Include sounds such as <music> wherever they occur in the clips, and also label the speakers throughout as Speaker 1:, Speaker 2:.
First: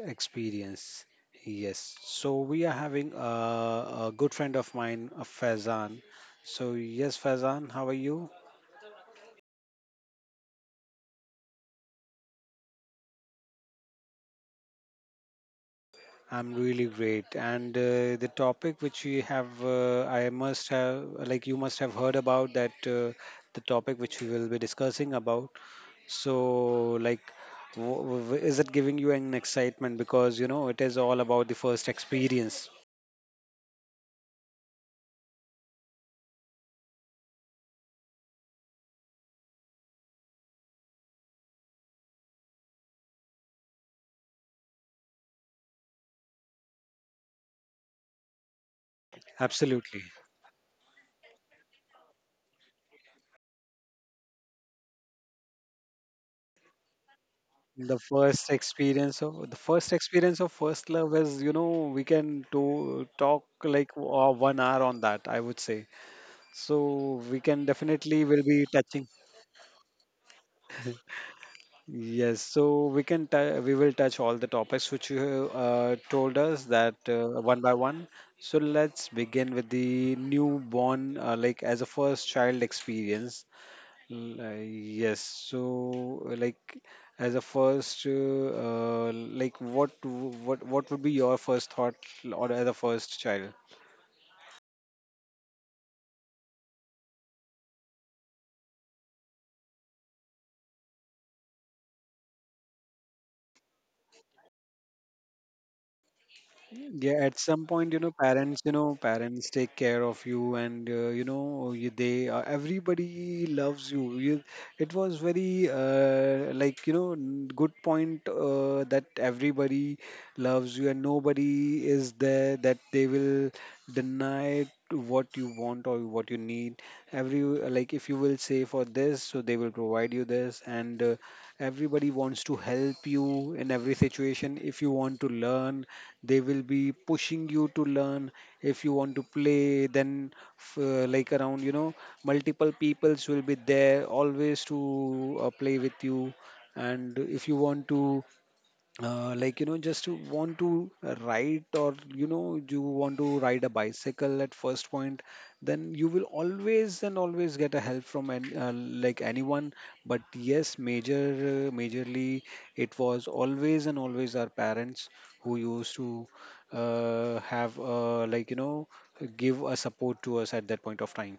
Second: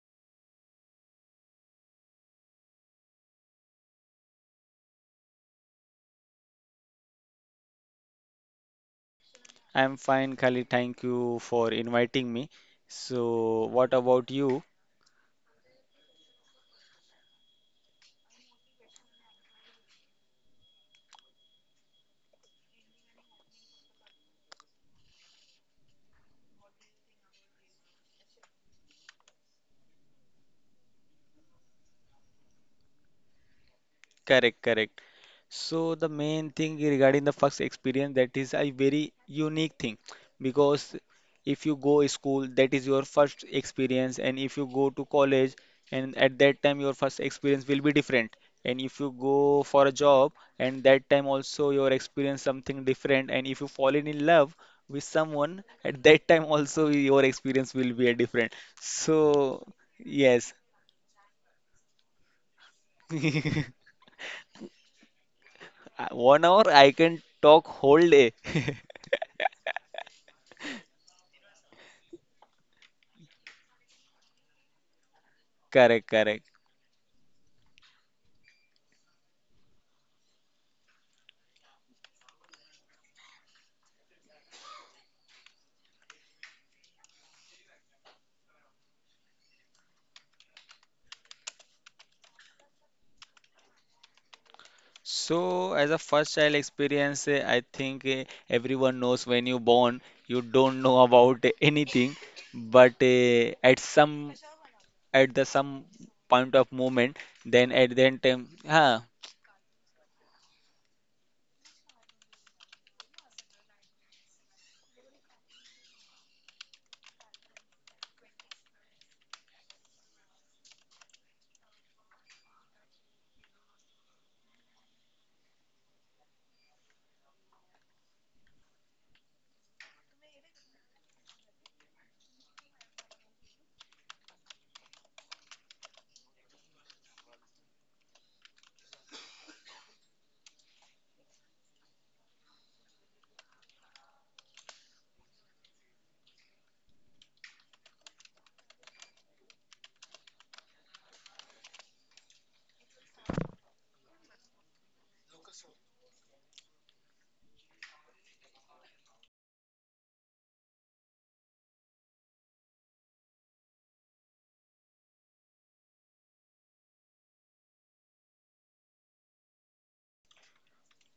Speaker 1: experience. Yes, so we are having a good friend of mine, Faizan. So, yes, Faizan, how are you?
Speaker 2: I'm fine, Khalid. Thank you for inviting me. So, what about you?
Speaker 1: I'm really great. And the topic which we have, I must have, like you must have heard about that, the topic which we will be discussing about. So, like, is it giving you an excitement? Because, it is all about the first experience.
Speaker 2: Correct, correct. So the main thing regarding the first experience that is a very unique thing because if you go school that is your first experience, and if you go to college and at that time your first experience will be different, and if you go for a
Speaker 1: Absolutely.
Speaker 2: job and that time also your experience something different, and if you fall in love with someone at that time also your experience will
Speaker 1: The
Speaker 2: be a
Speaker 1: first
Speaker 2: different.
Speaker 1: experience of the
Speaker 2: So
Speaker 1: first experience
Speaker 2: yes.
Speaker 1: of first love is, we can do talk
Speaker 2: <laughs>
Speaker 1: like 1 hour on that, I would say.
Speaker 2: 1 hour I
Speaker 1: So
Speaker 2: can
Speaker 1: we can
Speaker 2: talk whole
Speaker 1: definitely
Speaker 2: day.
Speaker 1: will be touching. Yes, so we will touch all the topics which you
Speaker 2: Correct,
Speaker 1: told
Speaker 2: correct.
Speaker 1: us that one by one. So let's begin with the newborn, like, as a first child experience. Yes, so like, as a first, like, what what would be your first thought or as a first child?
Speaker 2: So, as a first child experience, I think everyone knows when you born, you don't know about anything, but at some at the some point of
Speaker 1: Yeah,
Speaker 2: moment,
Speaker 1: at some
Speaker 2: then
Speaker 1: point, you
Speaker 2: at
Speaker 1: know
Speaker 2: that time,
Speaker 1: parents you know parents take care of you, and you know you, they everybody loves you. It was very like, good point that everybody loves you, and nobody is there that they will deny to what you want or what you need. Every Like, if you will say for this, so they will provide you this, and everybody wants to help you in every situation. If you want to learn, they will be pushing you to learn. If you want to play, then like, around, multiple peoples will be there always to play with you. And if you want to like, just to want to ride, or you want to ride a bicycle at first point, then you will always and always get a help from like, anyone. But yes, majorly, it was always and always our parents who used to have like, give a support to us at that point of time.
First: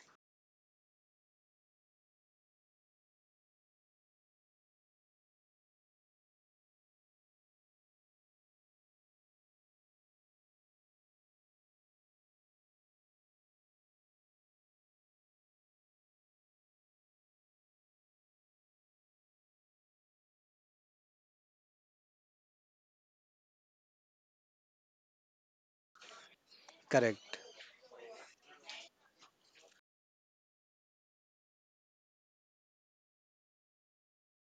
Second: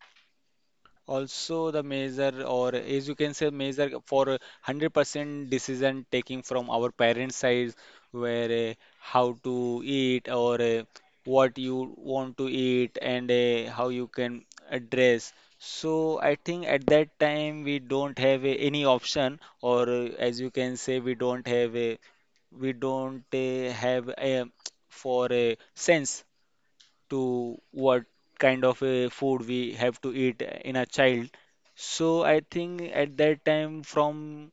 Speaker 2: also, the measure, or as you can say, measure for a 100% decision taking from our parents' side, where how to eat or what you want to eat and how you can address. So, I think at that time we don't have any option, or as you can say, we don't have a, we don't have a, for a sense
Speaker 1: Correct.
Speaker 2: to what kind of a food we have to eat in a child. So I think at that time, from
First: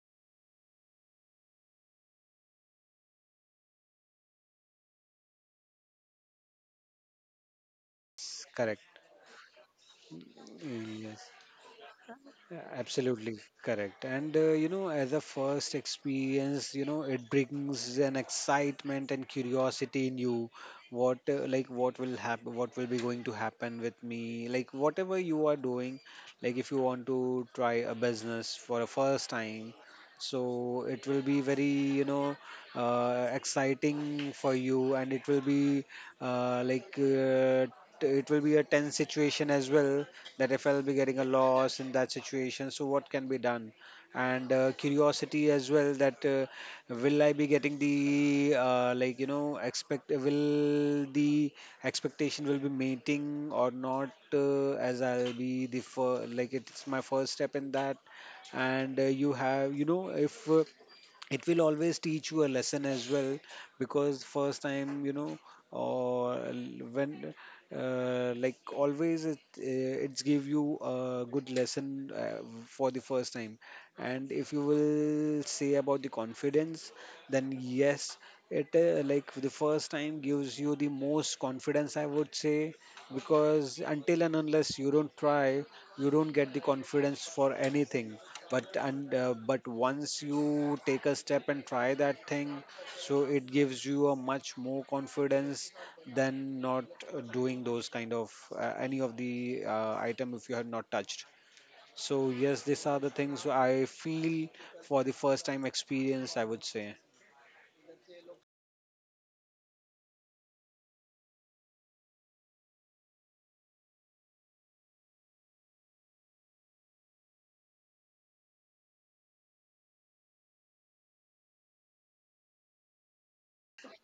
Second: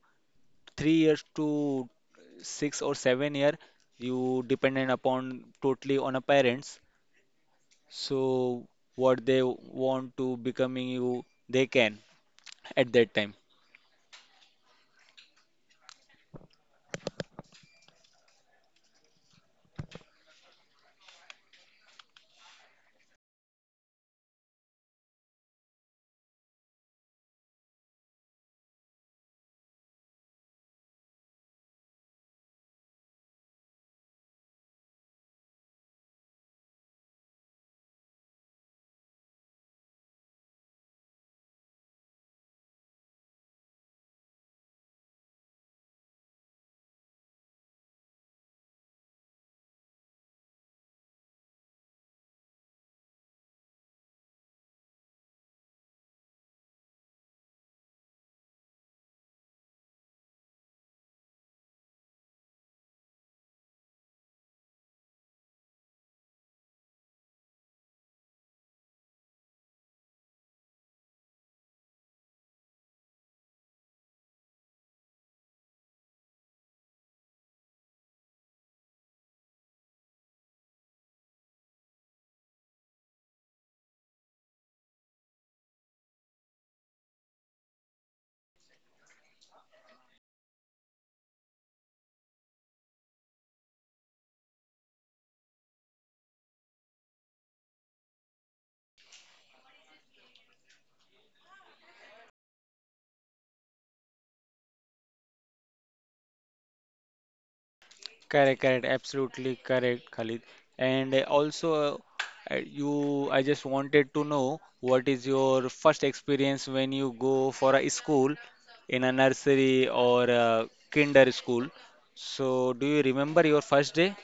Speaker 2: 3 years to 6 or 7 year, you dependent upon totally on a parents. So
Speaker 1: Correct.
Speaker 2: what they want to becoming you,
Speaker 1: Yes.
Speaker 2: they can at that time.
Speaker 1: Absolutely correct. And as a first experience, it brings an excitement and curiosity in you. What will happen? What will be going to happen with me? Like, whatever you are doing, like, if you want to try a business for a first time, so it will be very, exciting for you, and uh, like, uh, it will be a tense situation as well that if I'll be getting a loss in that situation, so what can be done? And curiosity as well that will I be getting the like, you know expect will the expectation will be meeting or not, as I'll be the like, it's my first step in that, and you have you know if. It will always teach you a lesson as well, because first time, when, like, always, it's give you a good lesson for the first time. And if you will say about the confidence, then yes, it like, the first time gives you the most confidence, I would say, because until and unless you don't try, you don't get the confidence for anything. But once you take a step and try that thing, so it gives you a much more confidence than not doing those kind of any of the item if you have not touched. So yes, these are the things I feel for the first time experience, I would say.
Speaker 2: Correct, correct, absolutely correct, Khalid. And also, I just wanted to know what is your first experience when you go for a school in a nursery or a kinder school. So, do you remember your first day?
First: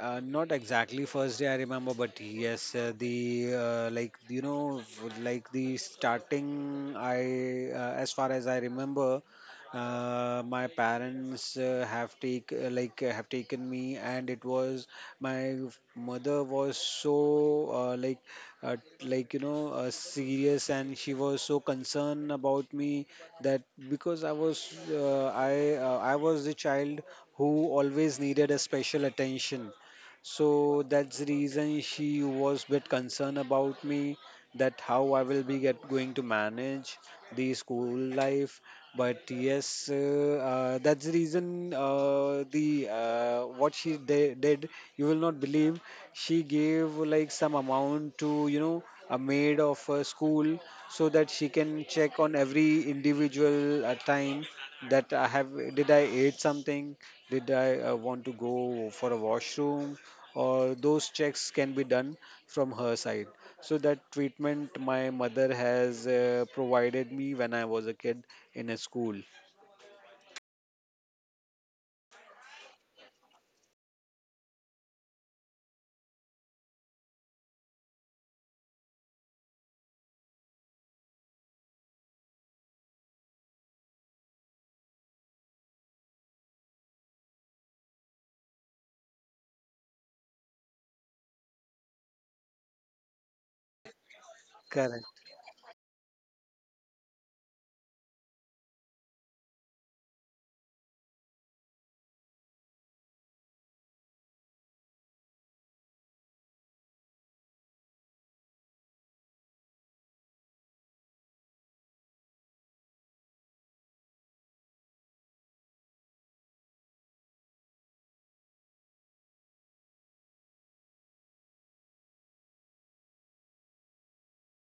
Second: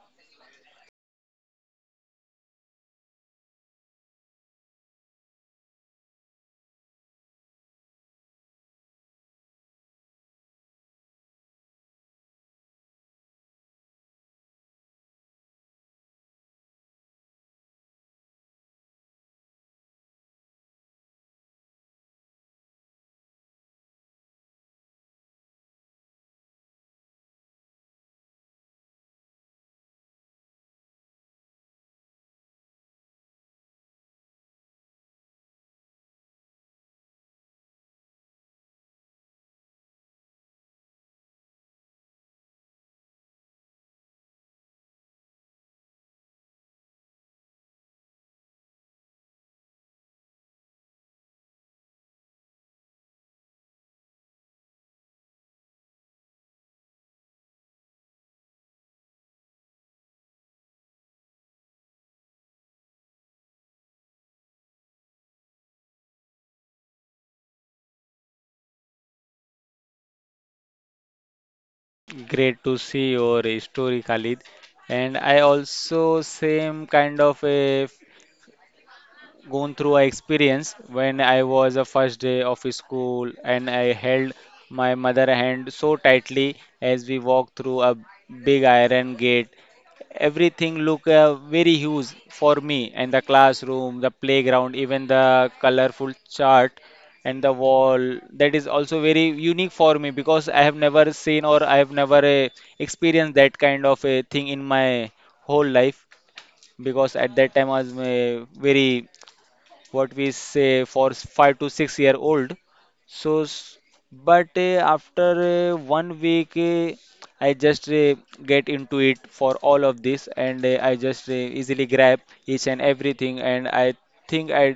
Speaker 1: Not exactly first day I remember, but yes, the like you know f- like the starting, I as far as I remember, my parents have taken me, and it was my mother was so uh, like uh, serious, and she was so concerned about me, that because I was the child who always needed a special attention, so that's the reason she was bit concerned about me, that how I will be get going to manage the school life. But yes, that's the reason, the what she did. You will not believe, she gave like some amount to a maid of a school, so that she can check on every individual time, that I have did I ate something, did I want to go for a washroom, or those checks can be done from her side. So that treatment my mother has provided me when I was a kid in a school.
Speaker 2: Great to see your story, Khalid. And I also same kind of a gone through a experience when I was a first day of school and I held my mother hand so tightly as we walked through a big iron gate. Everything looked very huge for me, and the classroom, the playground,
Speaker 1: Correct.
Speaker 2: even the colorful chart and the wall that is also very unique for me because I have never seen or I have never experienced that kind of a thing in my whole life because at that time I was very what we say for 5 to 6 year old. So, but after 1 week, I just get into it for all of this, and I just easily grab each and everything. And I think I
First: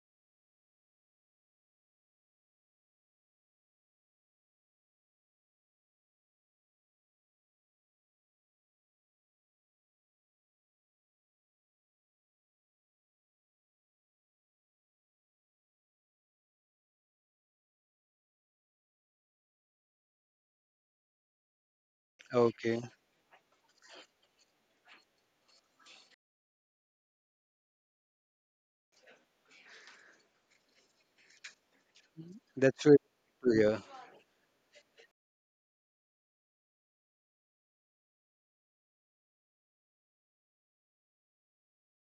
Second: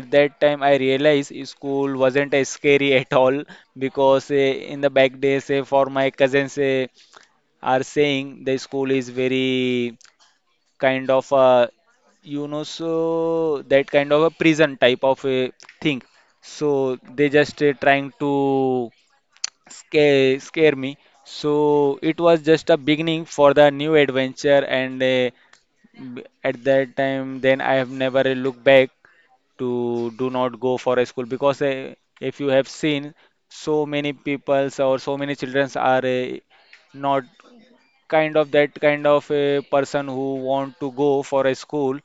Speaker 2: at that time I realized school wasn't as scary at all because in the back days, for my cousins, are saying the school is very kind of you know so that kind of a prison type of a thing, so they just trying to scare me. So it was just a
Speaker 1: Okay.
Speaker 2: beginning for the new adventure, and at that time then I have never looked back to do not go for a school because if you have
Speaker 1: That's really
Speaker 2: seen
Speaker 1: good to
Speaker 2: so
Speaker 1: hear.
Speaker 2: many peoples or so many children are not kind of that kind of a person who want to go for a school,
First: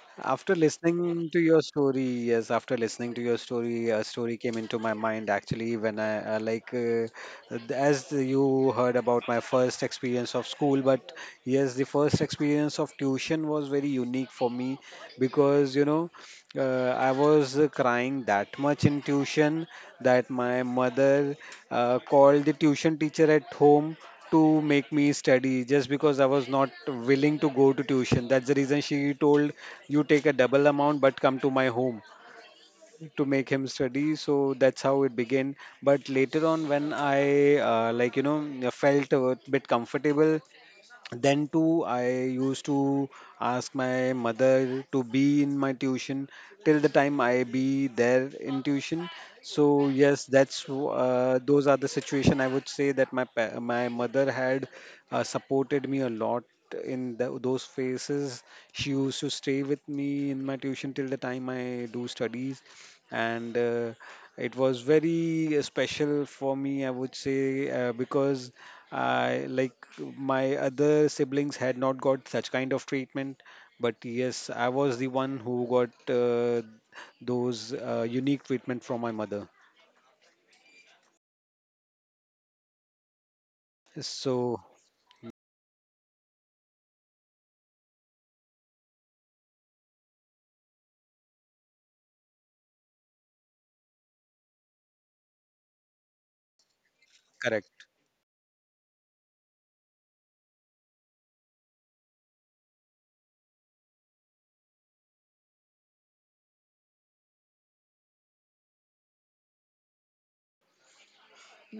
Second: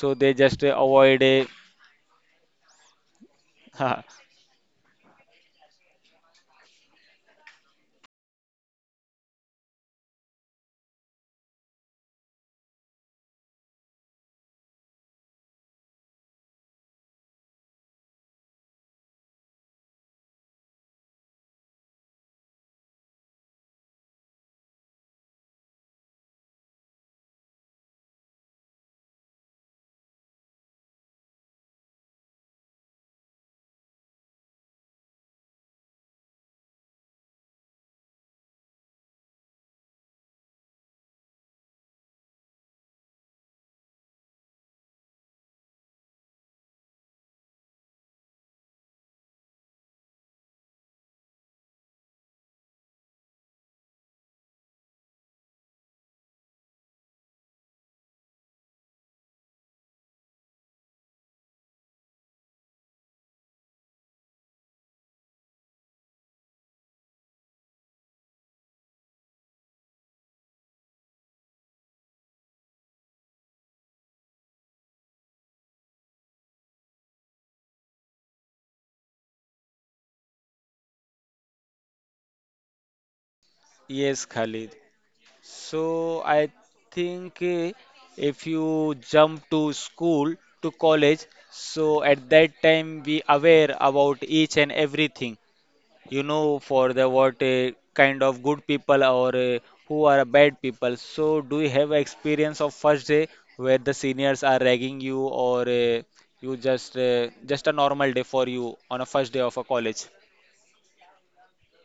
Speaker 2: so they
Speaker 1: After
Speaker 2: just avoid
Speaker 1: listening
Speaker 2: a
Speaker 1: to your story, a
Speaker 2: <laughs>
Speaker 1: story came into my mind, actually, when as you heard about my first experience of school, but yes, the first experience of tuition was very unique for me, because I was crying that much in tuition, that my mother called the tuition teacher at home to make me study, just because I was not willing to go to tuition. That's the reason she told, you take a double amount but come to my home to make him study. So that's how it began. But later on, when I like, felt a bit comfortable, then too, I used to ask my mother to be in my tuition till the time I be there in tuition. So yes, those are the situation, I would say, that my mother had supported me a lot in those phases. She used to stay with me in my tuition till the time I do studies, and it was very special for me, I would say, because I like my other siblings had not got such kind of treatment, but yes, I was the one who got those unique treatment from my mother,
Speaker 2: yes
Speaker 1: so
Speaker 2: Khalid, so I think if you jump to school to college, so at that time we aware about each and everything, you know, for the what
Speaker 1: correct.
Speaker 2: kind of good people or who are bad people. So do you have experience of first day where the seniors are ragging you, or you just a normal day for you on a first day of a college?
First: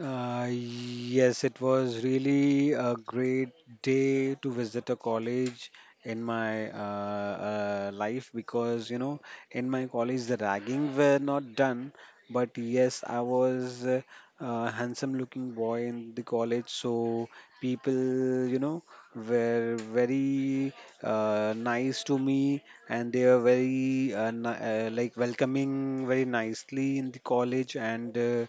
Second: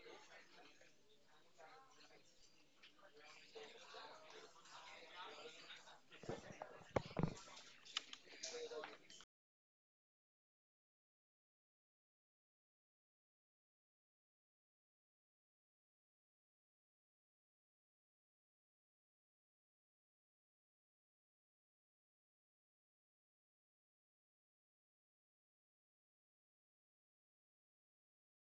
Speaker 1: Yes, it was really a great day to visit a college in my life, because, in my college the ragging were not done, but yes, I was a handsome looking boy in the college, so people were very nice to me, and they were very like, welcoming very nicely in the college. And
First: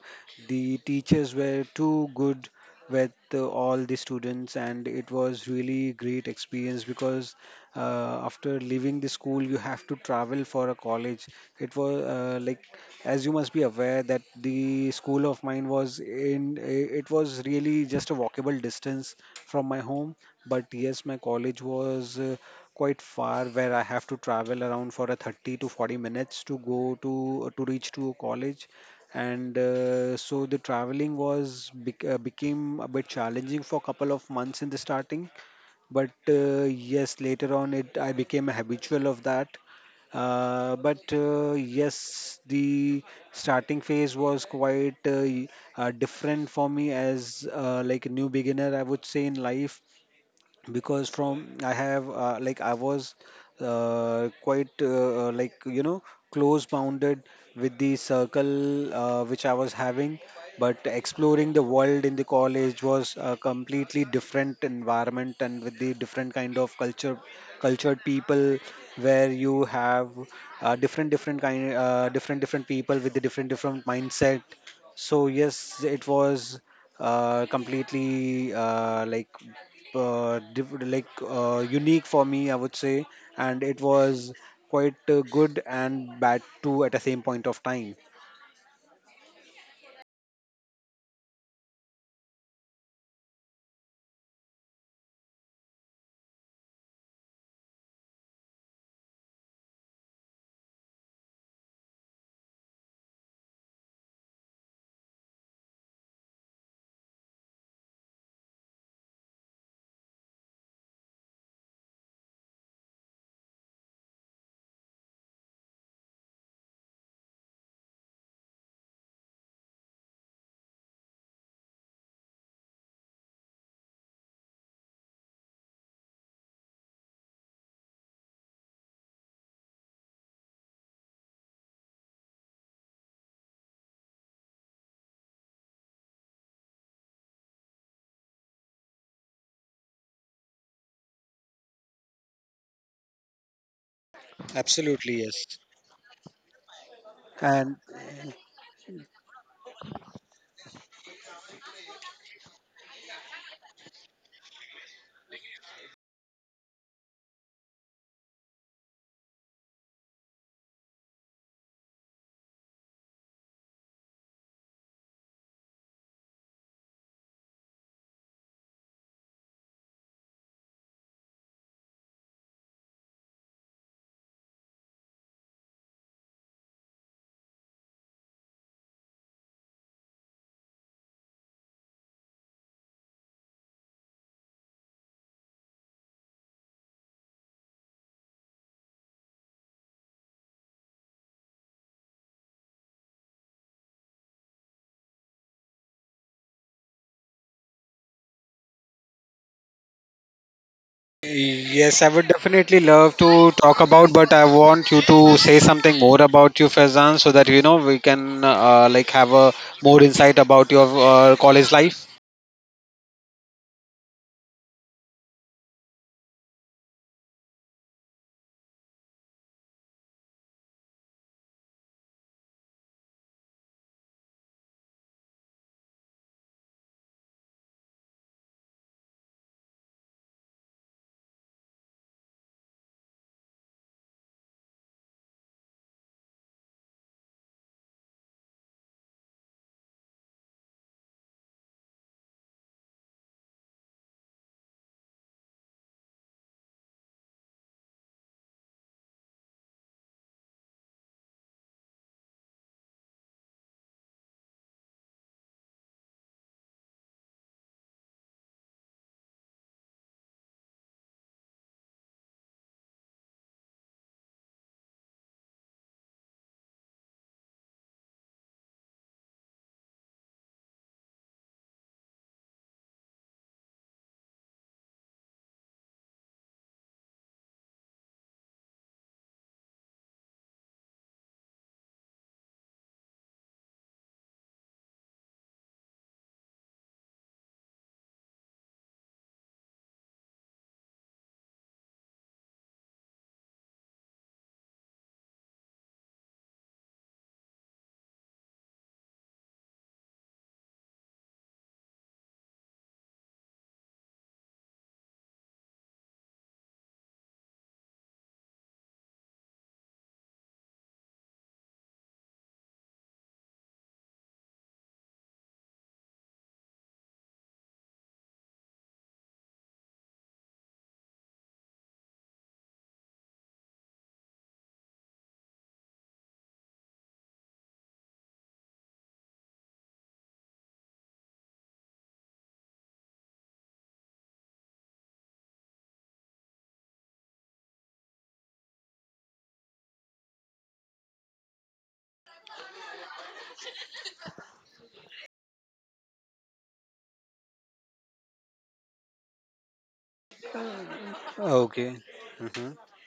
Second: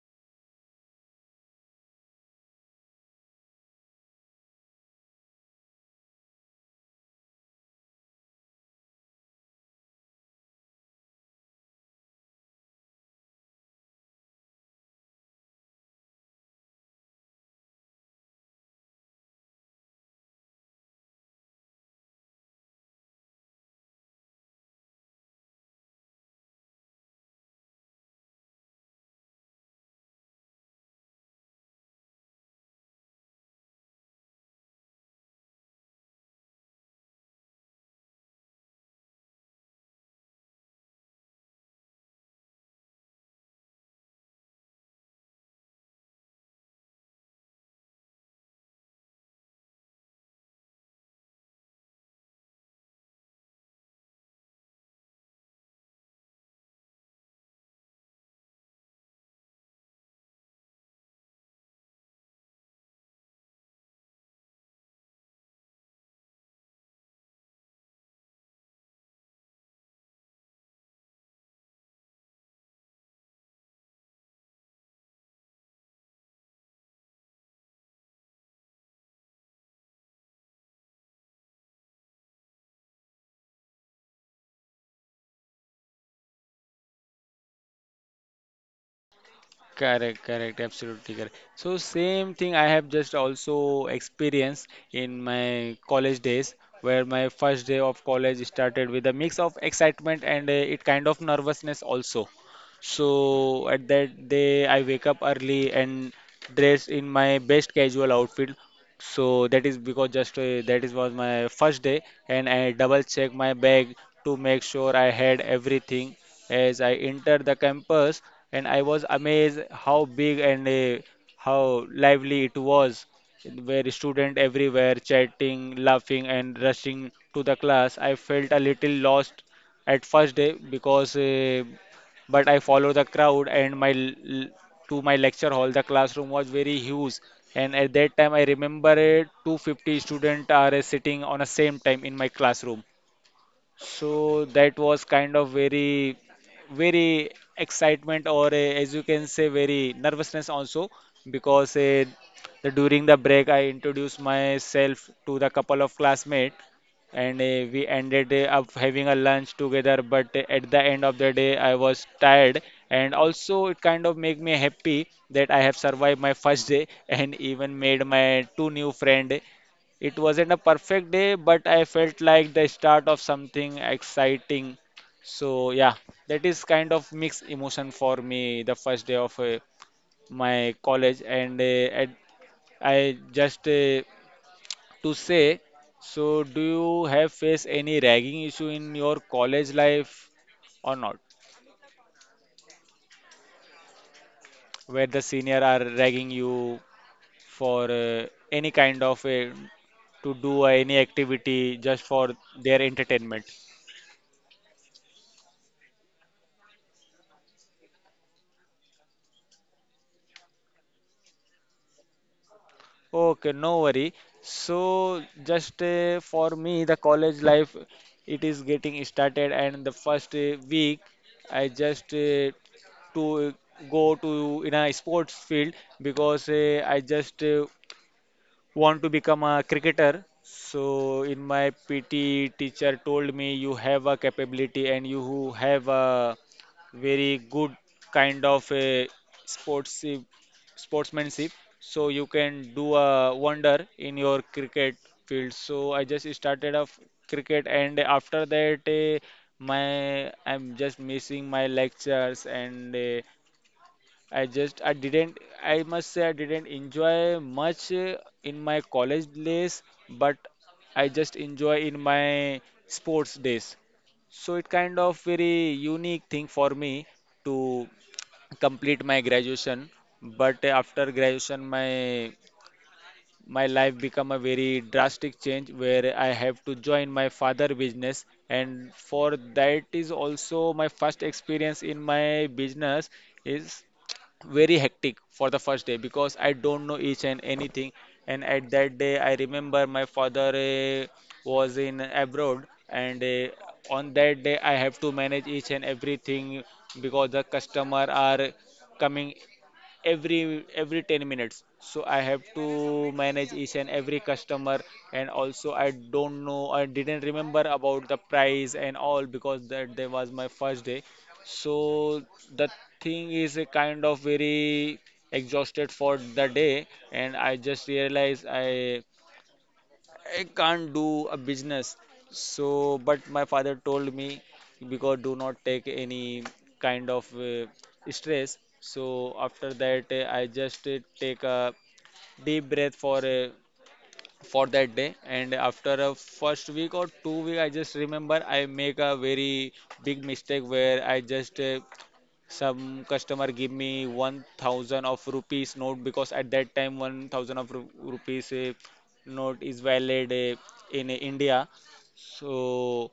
Speaker 1: the teachers were too good with all the students, and it was really great experience, because after leaving the school you have to travel for a college. It was like, as you must be aware that the school of mine was in it was really just a walkable distance from my home. But yes, my college was quite far, where I have to travel around for a 30 to 40 minutes to go to reach to a college. And so the traveling was became a bit challenging for a couple of months in the starting. But yes, later on, it I became a habitual of that. But yes, the starting phase was quite different for me, as like, a new beginner, I would say, in life, because from I have like I was quite close bounded with the circle, which I was having, but exploring the world in the college was a completely different environment and with the different kind of cultured people, where you have different different kind, different different people, with the different different mindset. So yes, it was completely unique for me, I would say, and it was quite good and bad too at the same point of time.
Speaker 2: Correct, correct, absolutely correct. So same thing I have just also experienced in my college days, where my first day of college started with a mix of excitement and it kind of nervousness also. So at that day I wake up early and dress in my best casual outfit, so that is because just that is was my first day, and I double check my bag to make sure I had everything. As I entered the campus, and I was amazed how big and how lively it was. Where student everywhere chatting, laughing, and rushing to the class. I felt a little lost at first day because but I follow the crowd and to my lecture hall. The classroom was very huge, and at that time I remember it, 250 students are sitting on the same time in my classroom. So that was
Speaker 1: Absolutely,
Speaker 2: kind
Speaker 1: yes.
Speaker 2: of very, very
Speaker 1: And
Speaker 2: excitement or as you can say, very nervousness also because during the break I introduced myself to the couple of classmates, and we ended up having a lunch together. But at the end of the day, I was tired, and also it kind of make me happy that I have survived my first day <laughs> and even made my two new friend. It wasn't a perfect day, but I felt like the start of something exciting. So yeah, that is kind of mixed emotion for me. The first day of my college, and I just to say. So, do you have faced any ragging issue in your college life or not? Where the senior are ragging you for any kind of to do any activity just
Speaker 1: yes, I
Speaker 2: for
Speaker 1: would
Speaker 2: their
Speaker 1: definitely love
Speaker 2: entertainment?
Speaker 1: to talk about, but I want you to say something more about you, Faizan, so that we can like, have a more insight about your college life.
Speaker 2: Okay, no worry. So, just for me, the college life it is getting started, and the first week I just to go to in a sports field because I just want to become a cricketer. So in my PT teacher told me you have a capability and you who have a very good kind of a sports sportsmanship. So you can do a wonder in your cricket field. So I just started off cricket, and after that my I'm just missing my lectures, and I didn't, I must say I didn't enjoy much in my college days, but I just enjoy in my sports days. So it kind of very unique thing for me to complete my graduation. But after graduation, my life become a very drastic change where I have to join my father business, and for that is also my first experience in my business is very hectic for the first day because I don't know each and anything. And at that day, I remember my father was in abroad, and on that day I have to manage each and everything because the customer are coming every 10 minutes, so I have to manage each and every customer, and also I don't know, I didn't remember about the price and all because that day was my first day. So the thing is a kind of very exhausted for the day, and I just realized I can't do a business. So, but my father told me because do not take any kind of stress. So after that, I just take a deep breath for that day. And after a first week or 2 week, I just remember I make a very big mistake where I just some customer give me 1000 of rupees note because at that time 1000 of rupees note is valid in India.
Speaker 1: Okay. Hmm.
Speaker 2: So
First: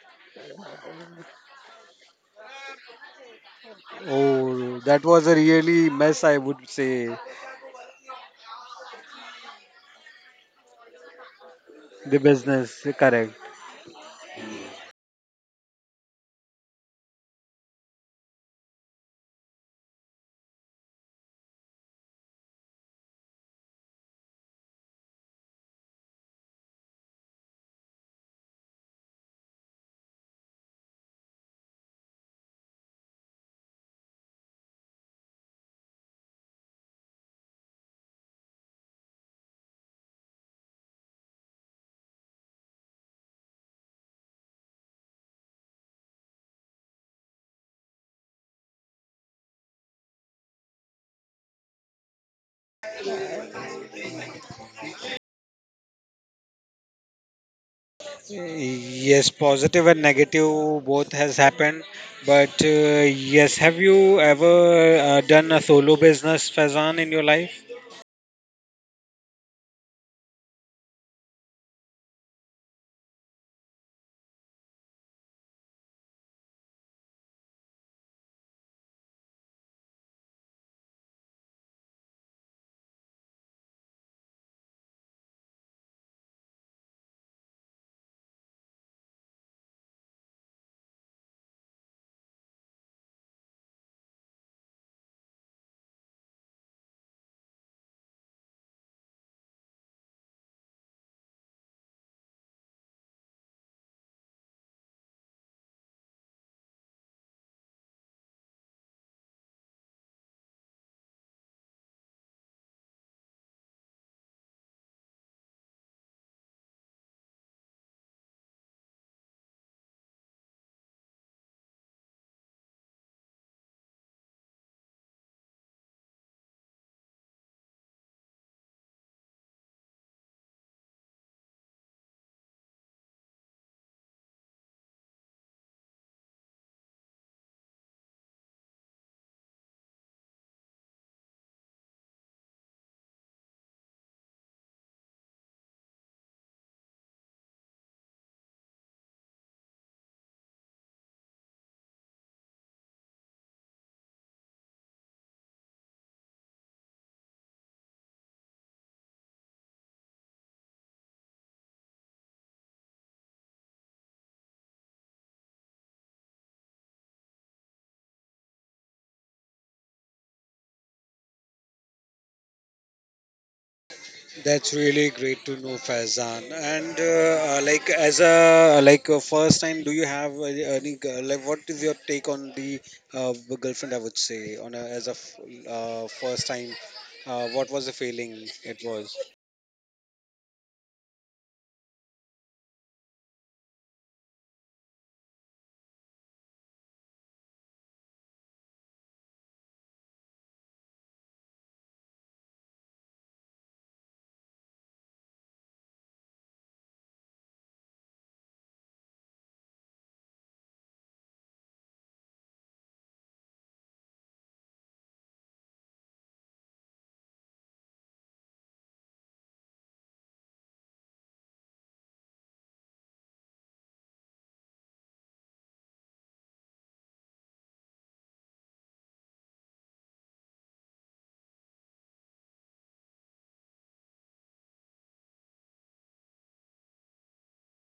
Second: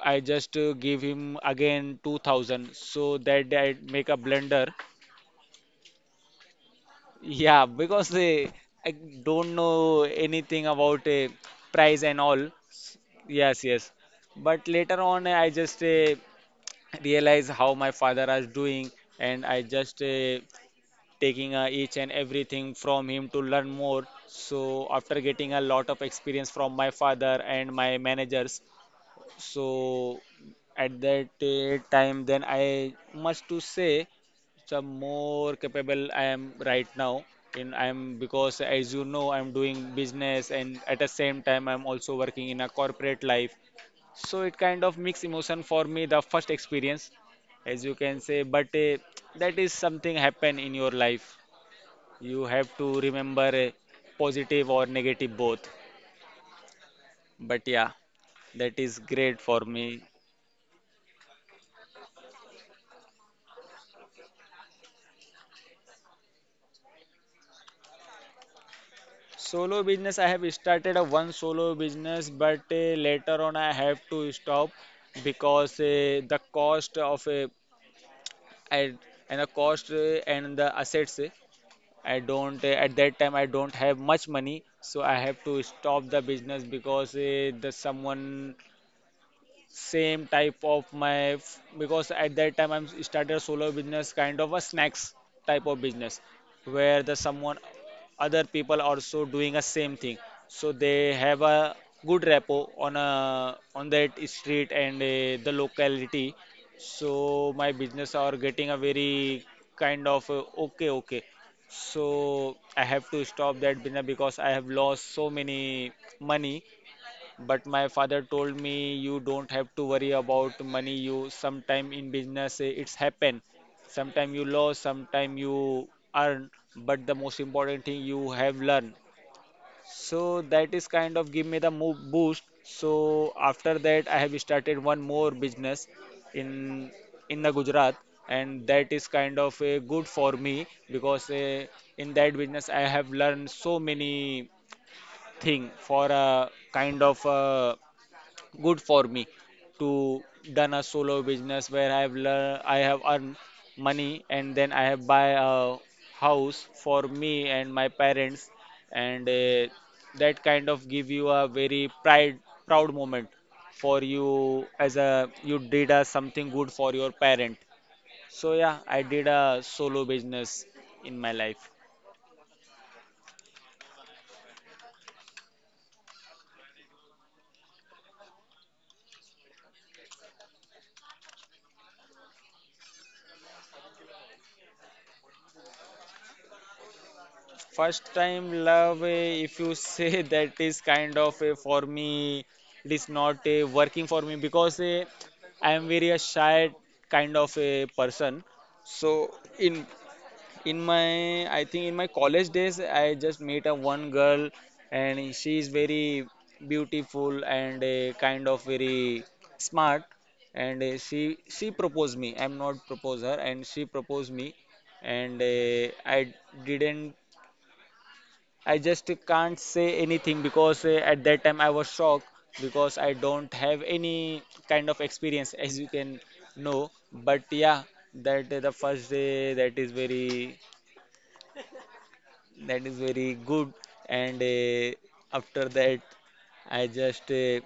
Speaker 2: I just give him again 2000 so that I make a blunder.
Speaker 1: Oh,
Speaker 2: <laughs>
Speaker 1: that was a really mess, I would say.
Speaker 2: Yeah, because I don't know anything about price
Speaker 1: The
Speaker 2: and all.
Speaker 1: business, correct.
Speaker 2: Yes, yes. But later on, I just realized how my father is doing, and I just taking each and everything from him to learn more. So, after getting a lot of experience from my father and my managers, so at that time, then I must to say some more capable I am right now. In I'm because as you know, I'm doing business and at the same time, I'm also working in a corporate life. So it kind of mixed emotion for me, the first experience, as you can say. But that is something happen in your life. You have to remember positive or negative both. But yeah, that is
Speaker 1: Yes,
Speaker 2: great for
Speaker 1: positive and
Speaker 2: me.
Speaker 1: negative both has happened. But yes, have you ever done a solo business, Fazan, in your life?
Speaker 2: Solo business, I have started a one solo business, but later on I have to stop because the cost of I- and the cost and the assets. I don't at that time I don't have much money, so I have to stop the business because the someone same type of my because at that time I'm started a solo business kind of a snacks type of business where the someone other people also doing a same thing, so they have a good rapport on a on that street and the locality. So my business are getting a very kind of okay okay, so I have to stop that business because I have lost so many money. But my father told me you don't have to worry about money. You sometime in business it's happen. Sometime you lose, sometime you earn. But the most important thing you have learned. So that is kind of give me the move boost. So after that I have started one more business in in the Gujarat, and that is kind of a good for me because in that business I have learned so many thing for a kind of good for me to done a solo business where I have learn, I have earned money, and then I have buy a house for me and my parents, and that kind of give you a very pride proud moment for you as a you did a something good for your parent. So yeah, I did a solo business in my life.
Speaker 1: That's really great to know, Faizan. And like, as a first time, do you have any like, what is your take on the uh, girlfriend? I would say on as a first time, what was the
Speaker 2: First
Speaker 1: feeling
Speaker 2: time
Speaker 1: it
Speaker 2: love,
Speaker 1: was?
Speaker 2: if you say <laughs> that is kind of a for me, it is not a working for me because I am very a shy kind of a person. So in my I think in my college days I just met a one girl, and she is very beautiful and a kind of very smart, and she proposed me, I'm not propose her, and she proposed me, and I didn't, I just can't say anything because at that time I was shocked because I don't have any kind of experience as you can know. But yeah, that the first day that is very, that is very good, and after that I just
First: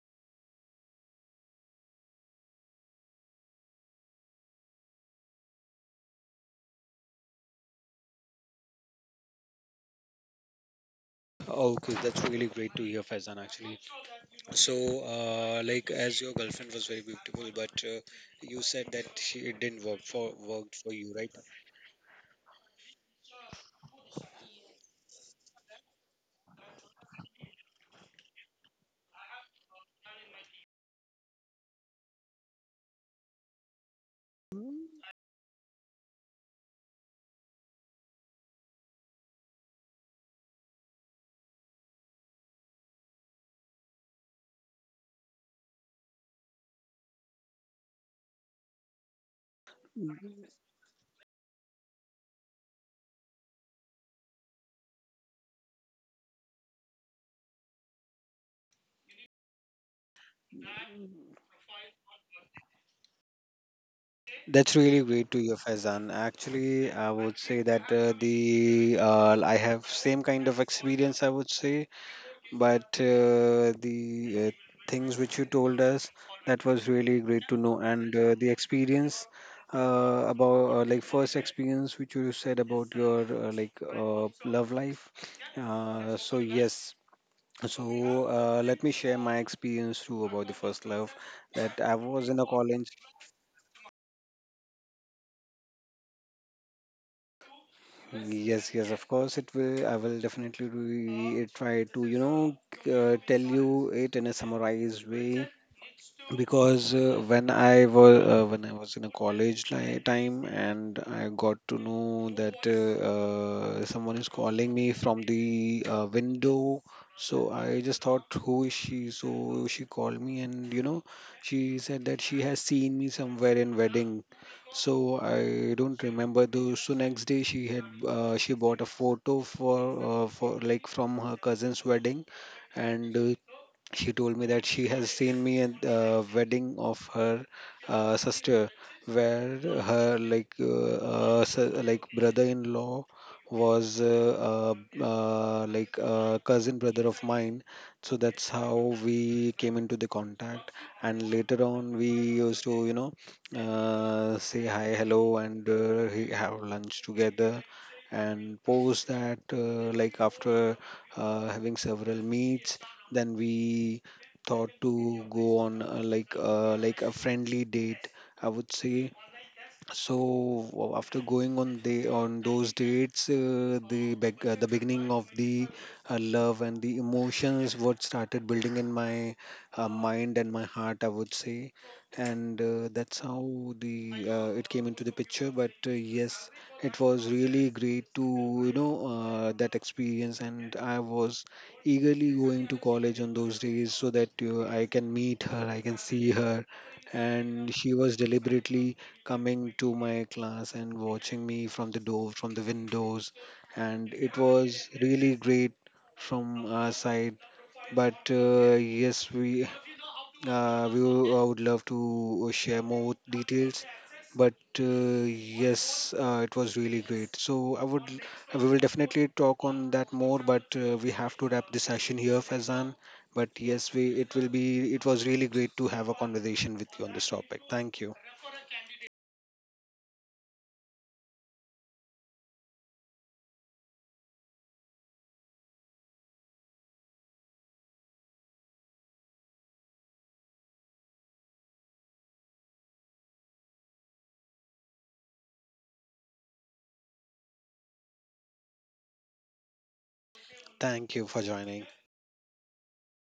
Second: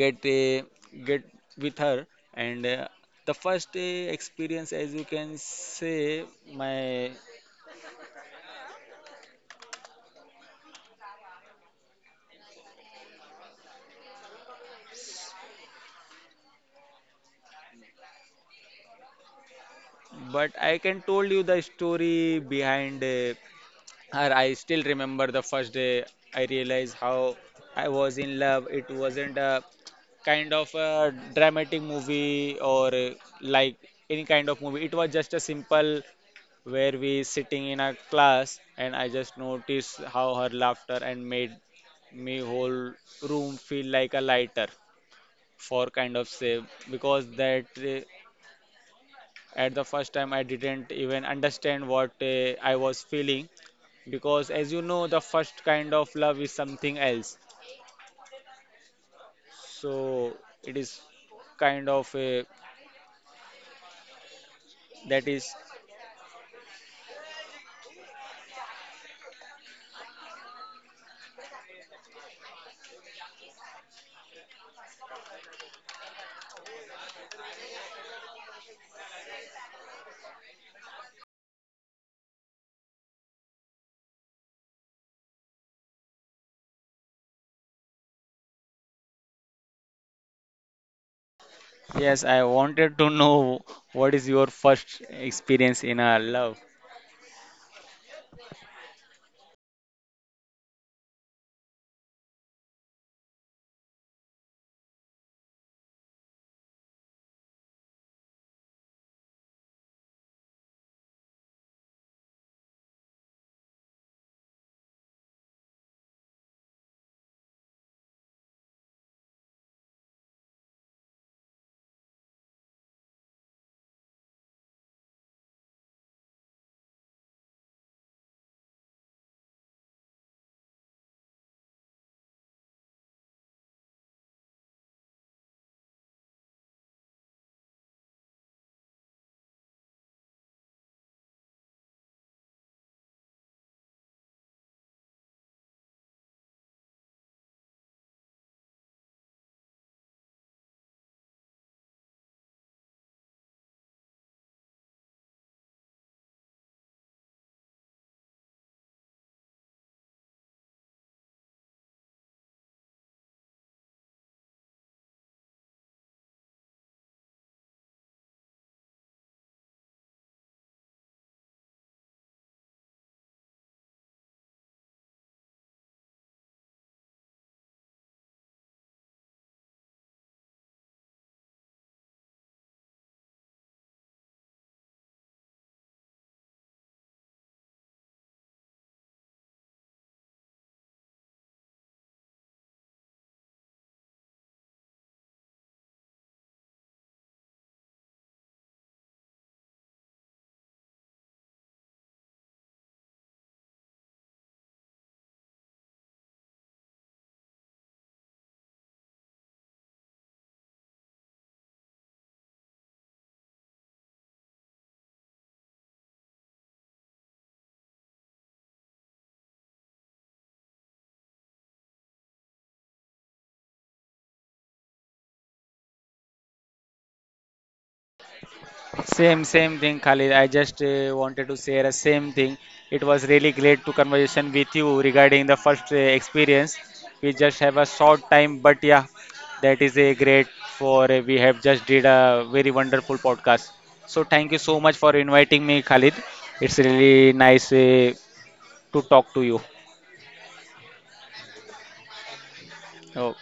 Speaker 2: get uh, get with her, and the first experience as you can say my
Speaker 1: Okay, that's really great to hear, Faizan. Actually, so, like, as your girlfriend was very beautiful, but you said that she it didn't
Speaker 2: but
Speaker 1: worked
Speaker 2: I
Speaker 1: for
Speaker 2: can
Speaker 1: you,
Speaker 2: told
Speaker 1: right?
Speaker 2: you the story behind. Or I still remember the first day I realized how I was in love. It wasn't a kind of a dramatic movie or like any kind of movie. It was just a simple where we sitting in a class, and I just noticed how her laughter and made me whole room feel like a lighter for kind of say, because that at the first time, I didn't even understand what I was feeling because, as you know, the first kind of love is something else. So it is kind of a
Speaker 1: That's really
Speaker 2: that
Speaker 1: great
Speaker 2: is
Speaker 1: to hear, Faizan. Actually, I would say that the I have same kind of experience, I would say, but the things which you told us, that was really great to know, and the experience about like, first experience which you said about your love life. So yes, let me share my experience too about the first love, that I
Speaker 2: yes. I
Speaker 1: was in a
Speaker 2: wanted
Speaker 1: college.
Speaker 2: to know what is your first experience in a love.
Speaker 1: Yes, yes, of course it will. I will definitely try to tell you it in a summarized way, because when I was in a college time, and I got to know that someone is calling me from the window. So I just thought, who is she? So she called me, and she said that she has seen me somewhere in wedding. So I don't remember those. So next day she bought a photo for from her cousin's wedding, and she told me that she has seen me at the wedding of her sister, where her like brother-in-law was cousin brother of mine. So that's how we came into the contact, and later on we used to say hi hello, and have lunch together. And post that like, after having several meets, then we thought to go on like a friendly date, I would say. So, after going on those dates, the beginning of the love and the emotions what started building in my mind and my heart, I would say, and that's how the it came into the picture. But yes, it was really great to that experience, and I was eagerly going to college on those days, so that I can meet her, I can see her, and she was deliberately coming to my class and watching me from the door, from the windows, and it was really great from our side. But yes, we would I would love to share more details. But yes, it was really great, so I would we will definitely talk on that more. But we have to wrap the session here, Fazan. But yes, we it will be it was really great to have a conversation with you on this topic. Thank you.
Speaker 2: Same, same thing, Khalid. I just wanted to share the same thing. It was really great to conversation with you regarding the first experience. We just have a short time, but yeah, that is a great for we have just did a very wonderful podcast. So thank you so much for inviting me, Khalid. It's really nice to talk to you.
Speaker 1: Thank you for joining.
Speaker 2: Oh,